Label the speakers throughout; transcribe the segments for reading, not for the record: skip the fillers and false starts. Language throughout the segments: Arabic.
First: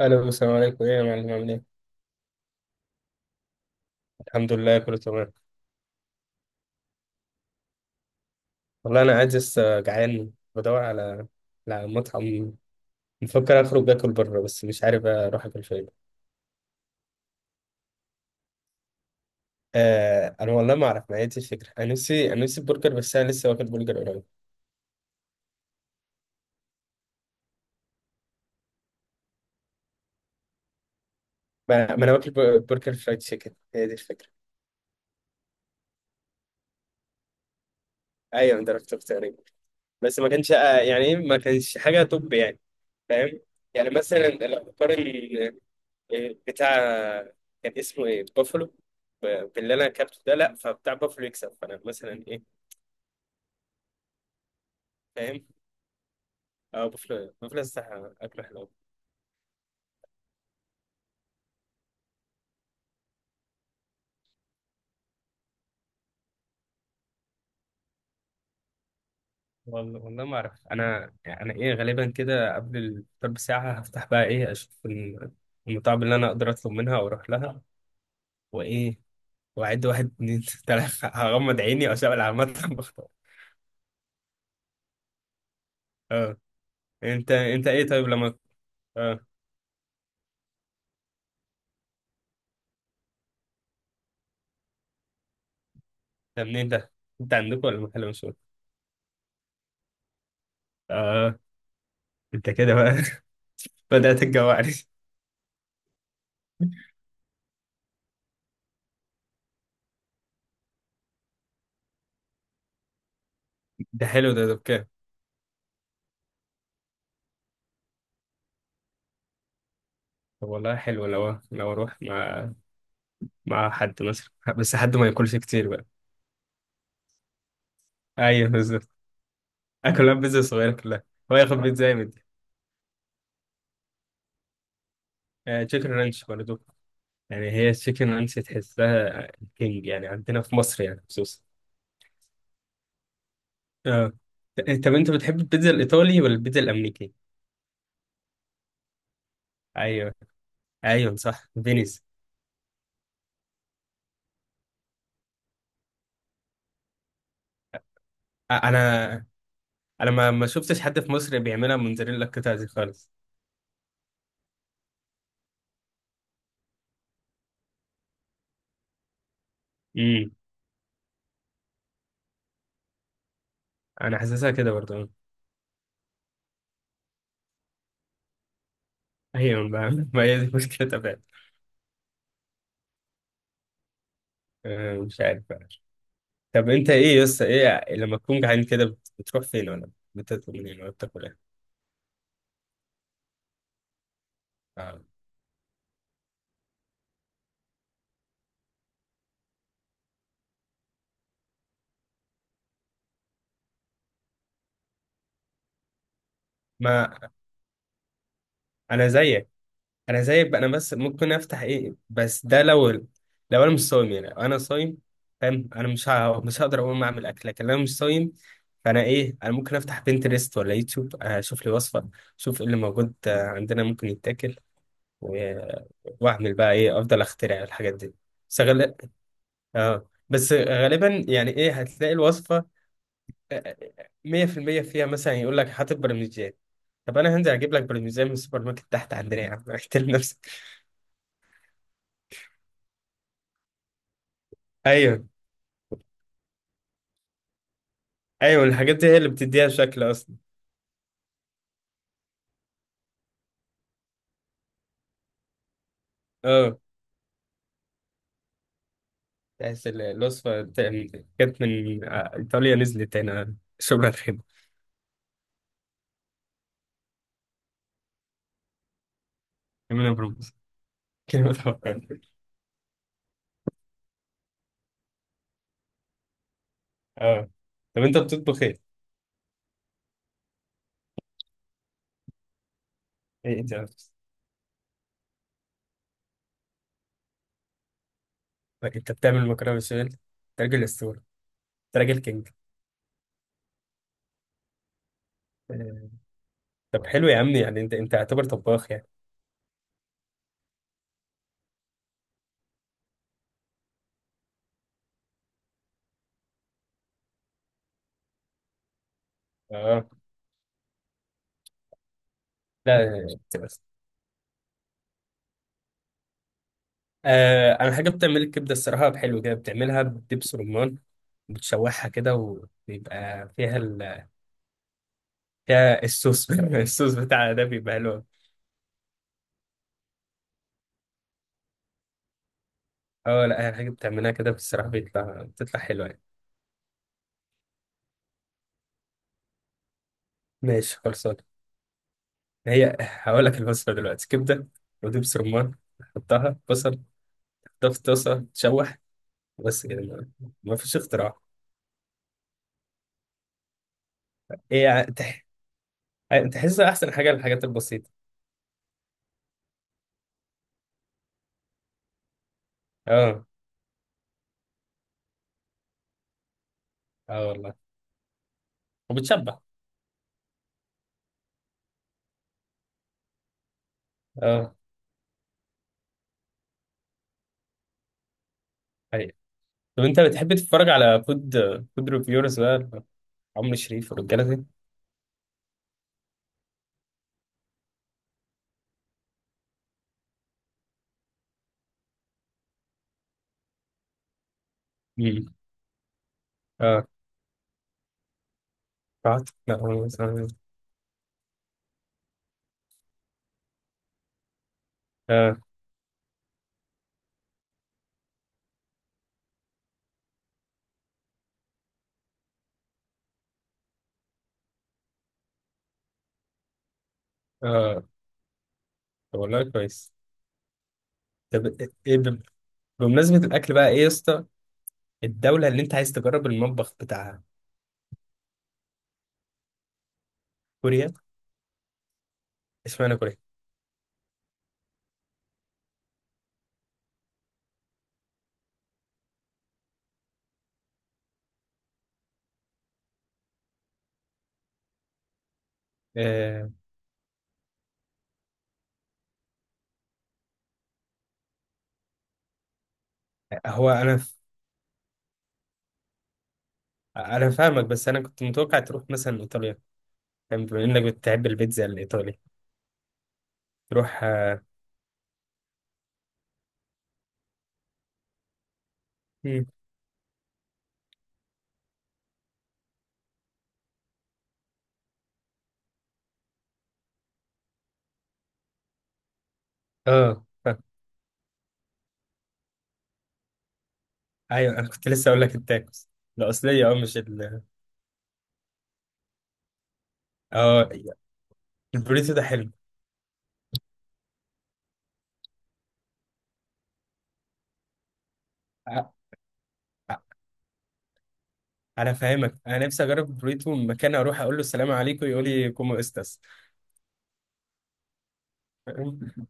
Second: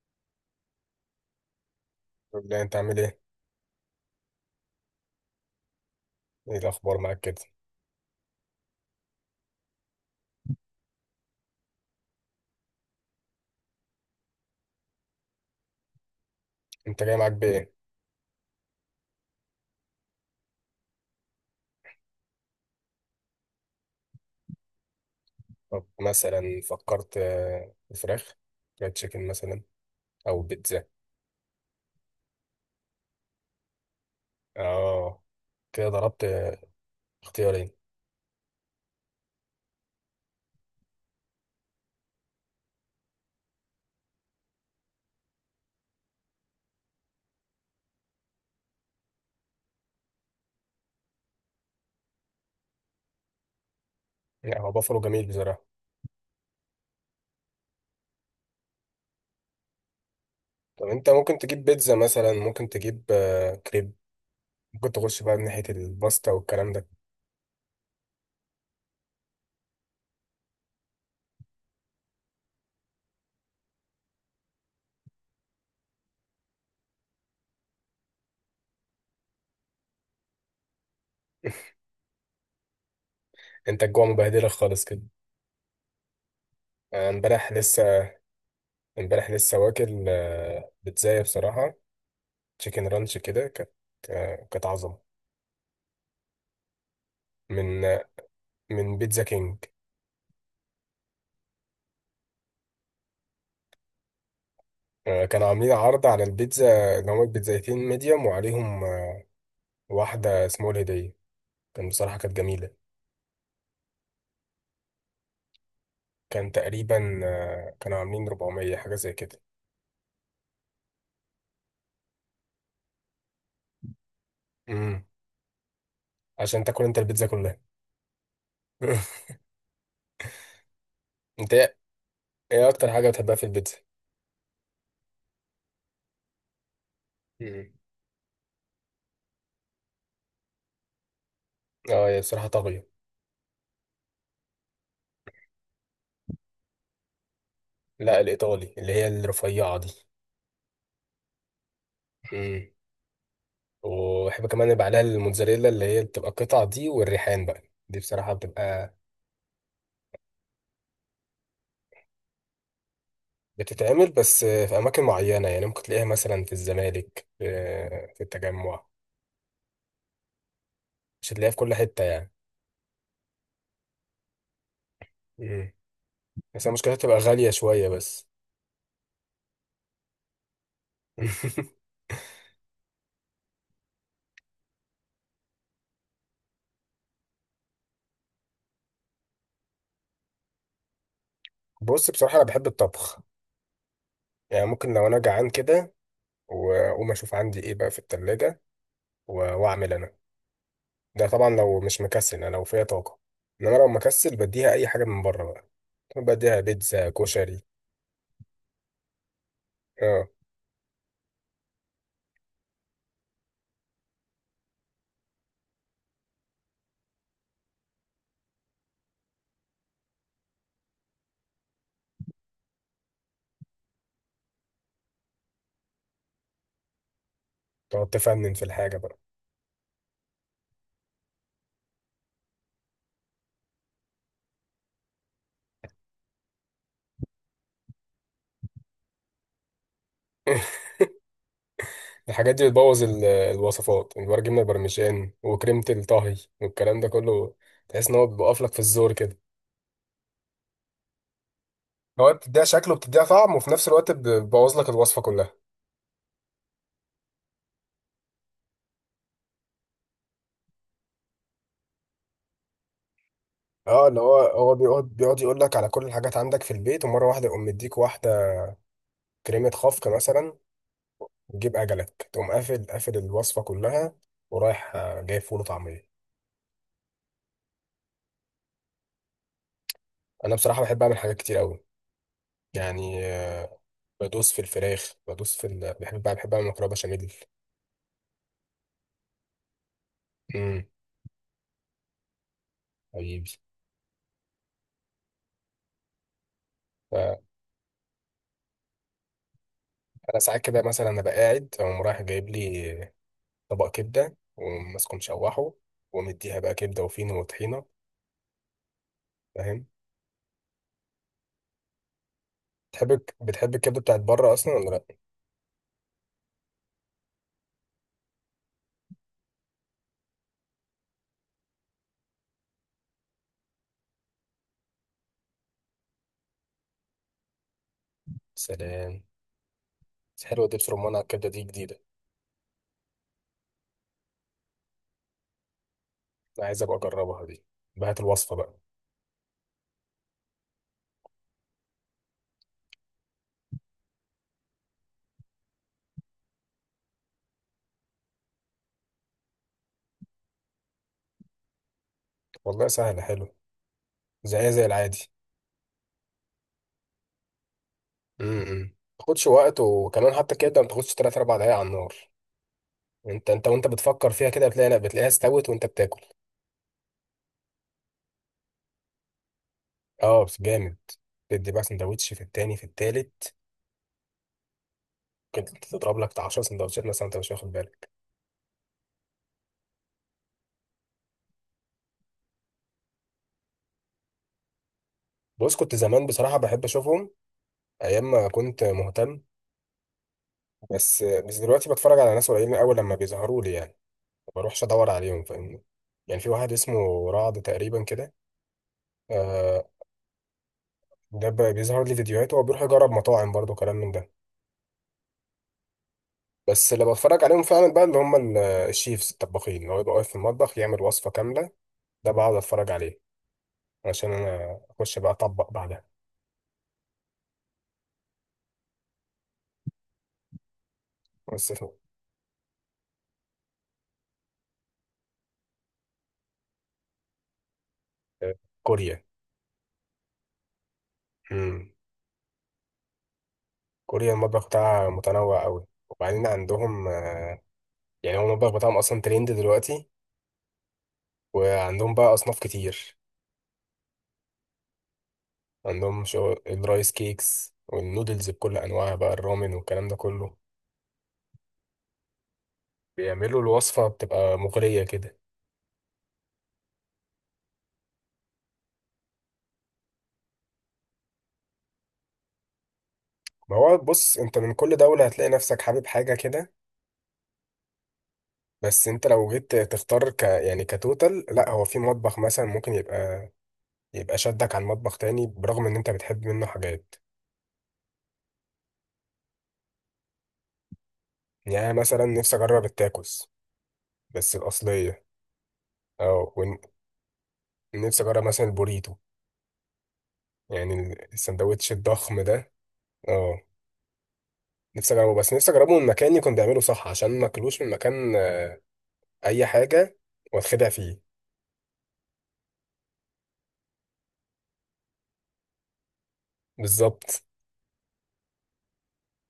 Speaker 1: الو، السلام عليكم، ايه يا معلم، عامل ايه؟
Speaker 2: طب لا انت عامل ايه؟
Speaker 1: الحمد لله، كله تمام.
Speaker 2: ايه الاخبار معاك كده؟
Speaker 1: والله انا قاعد لسه جعان بدور على مطعم. بفكر اخرج اكل بره، بس مش عارف اروح اكل فين.
Speaker 2: انت جاي معاك بايه؟
Speaker 1: آه، انا والله ما اعرف، ما هي دي الفكره، انا نفسي برجر، بس انا لسه واكل برجر قريب.
Speaker 2: طب مثلا فكرت في فراخ فرايد تشيكن مثلا، او بيتزا.
Speaker 1: ما انا واكل برجر فرايد تشيكن، هي دي الفكره.
Speaker 2: اه، كده ضربت اختيارين.
Speaker 1: ايوه، انا ضربت اختيارين. بس ما كانش يعني إيه، ما كانش حاجه توب يعني. فاهم. يعني مثلا لو بقارن بتاع، كان اسمه ايه، بافلو، باللي انا اكلته ده، لا، فبتاع بافلو يكسب، فانا مثلا ايه.
Speaker 2: يعني هو بافلو جميل
Speaker 1: فاهم.
Speaker 2: بصراحه.
Speaker 1: اه، بافلو بافلو صح، اكله حلو.
Speaker 2: طب انت ممكن تجيب بيتزا مثلا، ممكن تجيب كريب، ممكن تخش بقى من ناحيه الباستا والكلام ده.
Speaker 1: والله والله ما اعرف، انا يعني انا ايه، غالبا كده قبل الفطار بساعه هفتح بقى، ايه، اشوف المطاعم اللي انا اقدر اطلب منها واروح لها، وايه، واعد واحد اتنين تلاته، هغمض عيني واشغل على المطعم بختار.
Speaker 2: انت الجوع مبهدلك خالص كده.
Speaker 1: اه.
Speaker 2: انا
Speaker 1: انت
Speaker 2: امبارح
Speaker 1: انت ايه، طيب
Speaker 2: لسه
Speaker 1: لما، اه،
Speaker 2: امبارح لسه واكل بيتزايه بصراحه، تشيكن رانش كده كانت كانت عظمه.
Speaker 1: ده منين ده؟ انت عندكم ولا
Speaker 2: من
Speaker 1: محل مشهور؟
Speaker 2: من بيتزا كينج.
Speaker 1: اه، انت كده بقى، بدأت تجوعني.
Speaker 2: كانوا عاملين عرض على البيتزا اللي هما البيتزايتين ميديوم، وعليهم واحدة اسمها الهدية، كان بصراحة كانت جميلة.
Speaker 1: ده حلو ده بكام؟
Speaker 2: كان تقريبا كانوا عاملين 400 حاجة زي كده.
Speaker 1: طب والله حلو، لو اروح مع حد مثلا، بس حد
Speaker 2: امم.
Speaker 1: ما ياكلش كتير بقى.
Speaker 2: عشان تاكل انت البيتزا كلها.
Speaker 1: ايوه، بالظبط. اكلها بيتزا صغيره كلها، هو
Speaker 2: انت
Speaker 1: ياخد
Speaker 2: ايه
Speaker 1: بيتزا جامد.
Speaker 2: إيه اكتر حاجة بتحبها في البيتزا؟
Speaker 1: آه، تشيكن رانش برضه، يعني
Speaker 2: امم.
Speaker 1: هي التشيكن رانش تحسها كينج يعني، عندنا في مصر يعني، خصوصا.
Speaker 2: اه، هي بصراحة طاغية.
Speaker 1: اه. طب انت بتحب البيتزا الايطالي ولا البيتزا الامريكي؟
Speaker 2: لا، الإيطالي اللي هي الرفيعة دي.
Speaker 1: ايوه. ايوه، صح، فينيس.
Speaker 2: امم. وبحب كمان يبقى عليها الموتزاريلا اللي هي بتبقى القطع دي والريحان بقى. دي بصراحة بتبقى
Speaker 1: انا انا ما شفتش حد في مصر بيعملها موتزاريلا القطع دي خالص.
Speaker 2: بتتعمل بس في أماكن معينة، يعني ممكن تلاقيها مثلا في الزمالك، في التجمع.
Speaker 1: امم.
Speaker 2: مش هتلاقيها في كل حتة يعني.
Speaker 1: انا حاسسها كده برضه.
Speaker 2: مم. بس هي مشكلتها تبقى غالية شوية بس.
Speaker 1: ايوه بقى، ما هي دي مشكلتها فعلا. مش عارف بقى. طب انت ايه يا اسطى، ايه لما تكون جعان كده بتروح فين، ولا بتطلب منين، ولا بتاكل ايه؟
Speaker 2: بص، بصراحة أنا بحب الطبخ. يعني ممكن
Speaker 1: آه.
Speaker 2: لو أنا جعان كده وأقوم أشوف عندي إيه بقى في التلاجة، و- وأعمل أنا، ده طبعا لو مش مكسل، أنا لو فيا طاقة. إنما لو مكسل بديها أي حاجة من بره بقى، بديها بيتزا،
Speaker 1: ما
Speaker 2: كشري.
Speaker 1: انا زيك، انا
Speaker 2: أه.
Speaker 1: زيك بقى، انا بس ممكن افتح، ايه، بس ده لو انا مش صايم، يعني لو انا صايم، فاهم، انا مش هقدر اقوم اعمل اكل، لكن لو انا مش صايم، فانا ايه، انا ممكن افتح بنترست ولا يوتيوب، اشوف لي وصفه، اشوف ايه اللي موجود عندنا ممكن يتاكل، و- واعمل بقى ايه، افضل اخترع الحاجات
Speaker 2: تقعد
Speaker 1: دي.
Speaker 2: تفنن
Speaker 1: بس
Speaker 2: في
Speaker 1: غال-
Speaker 2: الحاجة بقى.
Speaker 1: اه، بس غالبا يعني، ايه، هتلاقي الوصفه 100% فيها، مثلا يقول لك حاطط برمجيات. طب انا هنزل اجيب لك برمجيات من السوبر ماركت تحت عندنا، يا عم، احترم نفسك.
Speaker 2: الحاجات دي بتبوظ الوصفات، الورق جبنة،
Speaker 1: ايوه.
Speaker 2: البرمجان وكريمة الطهي والكلام ده كله. تحس ان هو بيوقف
Speaker 1: ايوه،
Speaker 2: لك في
Speaker 1: الحاجات دي
Speaker 2: الزور
Speaker 1: هي اللي
Speaker 2: كده.
Speaker 1: بتديها شكل اصلا.
Speaker 2: هو بتديها شكل وبتديها طعم وفي نفس الوقت بتبوظ لك الوصفة كلها.
Speaker 1: اه، تحس الوصفة كانت من ايطاليا، نزلت هنا شغل
Speaker 2: اه، اللي هو
Speaker 1: الخيمة.
Speaker 2: هو بيقعد يقول لك على كل الحاجات عندك في البيت، ومرة واحدة يقوم مديك واحدة كريمة خفق
Speaker 1: كلمة برمز،
Speaker 2: مثلا.
Speaker 1: كلمة
Speaker 2: تجيب
Speaker 1: حوار.
Speaker 2: أجلك تقوم قافل الوصفة كلها، ورايح جايب فول وطعمية.
Speaker 1: اه. طب انت بتطبخ ايه؟
Speaker 2: أنا بصراحة بحب أعمل حاجات كتير أوي. يعني
Speaker 1: ايه انت،
Speaker 2: بدوس في الفراخ، بحب أعمل مكرونة بشاميل.
Speaker 1: انت بتعمل مكرونة بشاميل؟ انت
Speaker 2: امم.
Speaker 1: راجل اسطورة، انت راجل كينج.
Speaker 2: حبيبي.
Speaker 1: آه، طب حلو يا عم، يعني انت اعتبر طباخ يعني.
Speaker 2: انا ساعات كده مثلا انا قاعد اقوم رايح جايب لي طبق كبده وماسكه مشوحه، ومديها بقى كبده وفينو وطحينه، فاهم.
Speaker 1: اه.
Speaker 2: بتحب
Speaker 1: لا.
Speaker 2: بتحب الكبده بتاعت بره اصلا ولا لا؟
Speaker 1: آه، انا حاجه بتعمل الكبده، الصراحه حلو كده، بتعملها بدبس رمان، بتشوحها كده، وبيبقى فيها فيها الصوص الصوص بتاعها ده بيبقى حلو.
Speaker 2: سلام. بس حلوه دبس رمان على الكبده دي، جديده.
Speaker 1: اه. لا، هي حاجه بتعملها كده بصراحه، بتطلع حلوه يعني.
Speaker 2: انا عايز ابقى اجربها دي، بهات الوصفه بقى.
Speaker 1: ماشي، خلصان. هي هقول لك الوصفه دلوقتي، كبده ودبس رمان، حطها بصل، حطها في طاسه تشوح، بس كده، ما فيش اختراع.
Speaker 2: والله سهله، حلو، زيها زي
Speaker 1: ايه،
Speaker 2: العادي.
Speaker 1: تحس احسن حاجه، الحاجات البسيطه.
Speaker 2: امم. ما تاخدش وقت، وكمان حتى الكبده ما تاخدش 3 4 دقايق على النار.
Speaker 1: اه.
Speaker 2: انت وانت بتفكر فيها كده بتلاقي، لا بتلاقيها استوت وانت بتاكل.
Speaker 1: اه والله، وبتشبع.
Speaker 2: اه، بس جامد، تدي بقى سندوتش في التاني في التالت،
Speaker 1: اه.
Speaker 2: كنت تضرب لك بتاع 10 سندوتشات مثلا انت مش واخد بالك.
Speaker 1: طب انت بتحب تتفرج على فود ريفيورز بقى، عمرو شريف والرجاله دي؟
Speaker 2: بص، كنت زمان بصراحه بحب اشوفهم ايام ما كنت مهتم. بس دلوقتي بتفرج على ناس قليلين قوي لما بيظهروا لي يعني، ما بروحش ادور عليهم
Speaker 1: امم.
Speaker 2: فاهمني. يعني في واحد
Speaker 1: اه.
Speaker 2: اسمه رعد تقريبا كده،
Speaker 1: قعدت، لا
Speaker 2: آه.
Speaker 1: هو مثلا،
Speaker 2: ده بيظهر لي فيديوهاته وبيروح يجرب مطاعم برضه كلام من ده.
Speaker 1: اه.
Speaker 2: بس اللي بتفرج عليهم فعلا بقى اللي هم الشيفز الطباخين، اللي هو يبقى واقف في المطبخ يعمل وصفه كامله، ده بقعد اتفرج عليه عشان انا اخش بقى اطبق بعدها.
Speaker 1: اه، طب والله كويس. طب،
Speaker 2: بس
Speaker 1: ايه، بمناسبة الأكل بقى، ايه يا اسطى، الدولة اللي انت عايز تجرب المطبخ بتاعها؟
Speaker 2: آه، كوريا.
Speaker 1: كوريا.
Speaker 2: مم.
Speaker 1: اشمعنى كوريا؟
Speaker 2: كوريا المطبخ بتاعها متنوع قوي، وبعدين عندهم يعني هو المطبخ بتاعهم اصلا ترند دلوقتي، وعندهم بقى اصناف كتير، عندهم شو
Speaker 1: آه.
Speaker 2: الرايس كيكس والنودلز بكل انواعها بقى، الرامن والكلام ده كله، بيعملوا
Speaker 1: هو
Speaker 2: الوصفة
Speaker 1: انا
Speaker 2: بتبقى مغرية كده.
Speaker 1: انا فاهمك، بس انا كنت متوقع تروح مثلا ايطاليا. فاهم؟ بما انك بتحب البيتزا الايطالي،
Speaker 2: ما هو
Speaker 1: تروح.
Speaker 2: بص، انت
Speaker 1: اه.
Speaker 2: من كل دولة هتلاقي نفسك حابب حاجة كده. بس انت لو
Speaker 1: مم.
Speaker 2: جيت تختار يعني كتوتال، لا، هو في مطبخ مثلا ممكن يبقى شدك عن مطبخ تاني برغم ان انت بتحب منه حاجات.
Speaker 1: اه، فاهم.
Speaker 2: يعني أنا مثلا نفسي اجرب التاكوس، بس
Speaker 1: ايوه، انا كنت
Speaker 2: الاصلية.
Speaker 1: لسه اقول لك التاكوس
Speaker 2: اه.
Speaker 1: الاصليه، اه، مش ال.
Speaker 2: ونفسي اجرب مثلا البوريتو،
Speaker 1: اه.
Speaker 2: يعني السندوتش
Speaker 1: البوريتو
Speaker 2: الضخم
Speaker 1: ده حلو.
Speaker 2: ده. اه، نفسي اجربه، بس نفسي اجربه من مكان يكون بيعمله صح عشان ما اكلوش من مكان
Speaker 1: ع-
Speaker 2: اي حاجه
Speaker 1: ع-
Speaker 2: واتخدع فيه.
Speaker 1: انا فاهمك، انا نفسي اجرب البوريتو من مكان، اروح اقول له السلام عليكم، يقول لي كومو استاس.
Speaker 2: بالظبط.
Speaker 1: فاهم؟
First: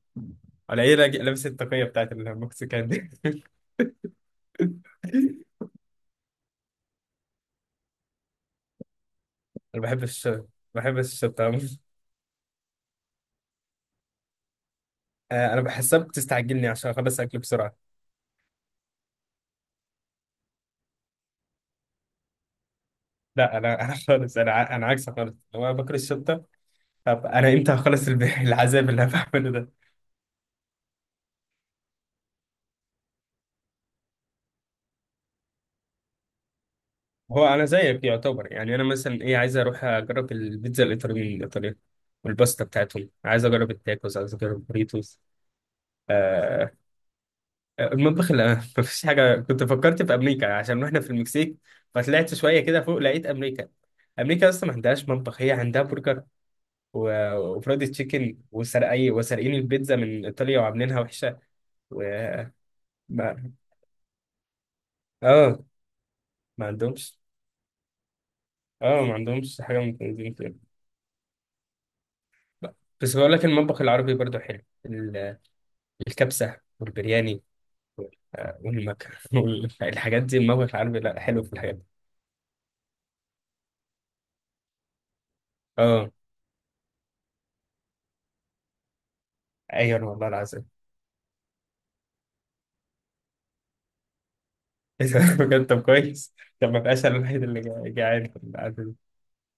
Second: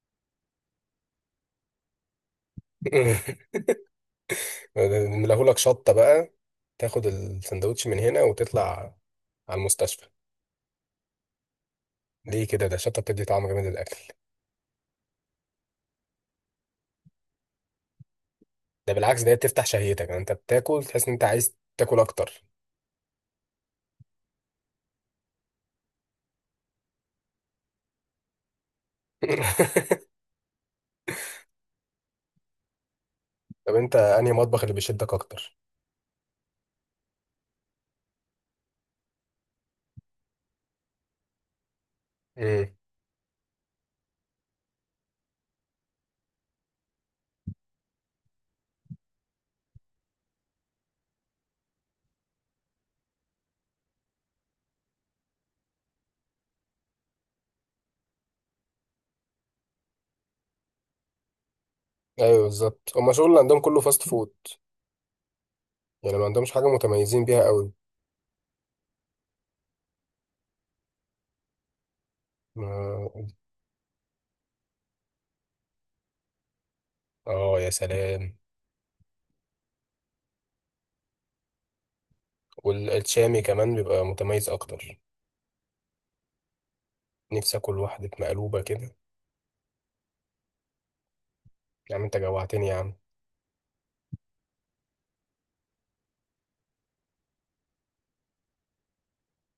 Speaker 1: ولا ايه، راجل لابس التقيه بتاعت المكسيكان دي
Speaker 2: نلاهولك شطه بقى، تاخد السندوتش من هنا وتطلع على
Speaker 1: انا بحب
Speaker 2: المستشفى.
Speaker 1: الشطه، بحب الشطه أوي.
Speaker 2: ليه كده؟ ده الشطه بتدي طعم جامد للاكل.
Speaker 1: انا بحسها بتستعجلني عشان اخلص اكل بسرعه.
Speaker 2: ده بالعكس، ده هي بتفتح شهيتك، يعني انت بتاكل تحس ان انت عايز تاكل اكتر.
Speaker 1: لا، انا انا خالص، انا عكسك خالص، لو انا باكل الشطه، طب انا امتى هخلص العذاب اللي انا بعمله ده.
Speaker 2: طب انت انهي مطبخ اللي بيشدك اكتر؟
Speaker 1: هو انا زيك يعتبر يعني، انا مثلا ايه، عايز اروح اجرب البيتزا الايطاليه الايطاليه والباستا
Speaker 2: مم.
Speaker 1: بتاعتهم، عايز اجرب التاكوز، عايز اجرب البوريتوس. آه. المطبخ اللي ما فيش حاجه، كنت فكرت في امريكا عشان واحنا في المكسيك، فطلعت شويه كده فوق لقيت امريكا. امريكا اصلا ما عندهاش مطبخ، هي عندها برجر وفرايد تشيكن، وسرقي وسارقين البيتزا من ايطاليا وعاملينها وحشه، و
Speaker 2: ايوه بالظبط، هما الشغل اللي
Speaker 1: ما-
Speaker 2: عندهم كله فاست فود،
Speaker 1: اه،
Speaker 2: يعني ما عندهمش حاجه
Speaker 1: ما عندهمش.
Speaker 2: متميزين بيها قوي.
Speaker 1: اه، ما عندهمش حاجه من التنظيم كده. بس
Speaker 2: ما-
Speaker 1: بقول لك المطبخ العربي برضه حلو، الكبسة والبرياني،
Speaker 2: اه، يا سلام.
Speaker 1: والمكرونة والحاجات دي، الموقف العربي لا، حلو في الحاجات دي.
Speaker 2: والشامي كمان بيبقى متميز اكتر،
Speaker 1: اه.
Speaker 2: نفسي اكل واحده مقلوبه كده.
Speaker 1: ايوه والله العظيم.
Speaker 2: يا عم انت جوعتني يا عم.
Speaker 1: إيه ده؟ بجد، طب كويس. طب، ما بقاش انا الوحيد اللي جعان في القعدة دي.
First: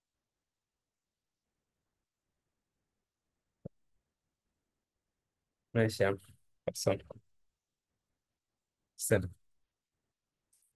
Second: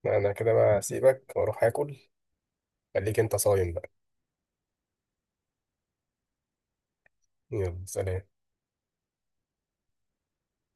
Speaker 2: انا كده بقى اسيبك واروح اكل، خليك انت صايم بقى.
Speaker 1: ماشي يا عم، خلصان.
Speaker 2: يلا، سلام.
Speaker 1: سلام.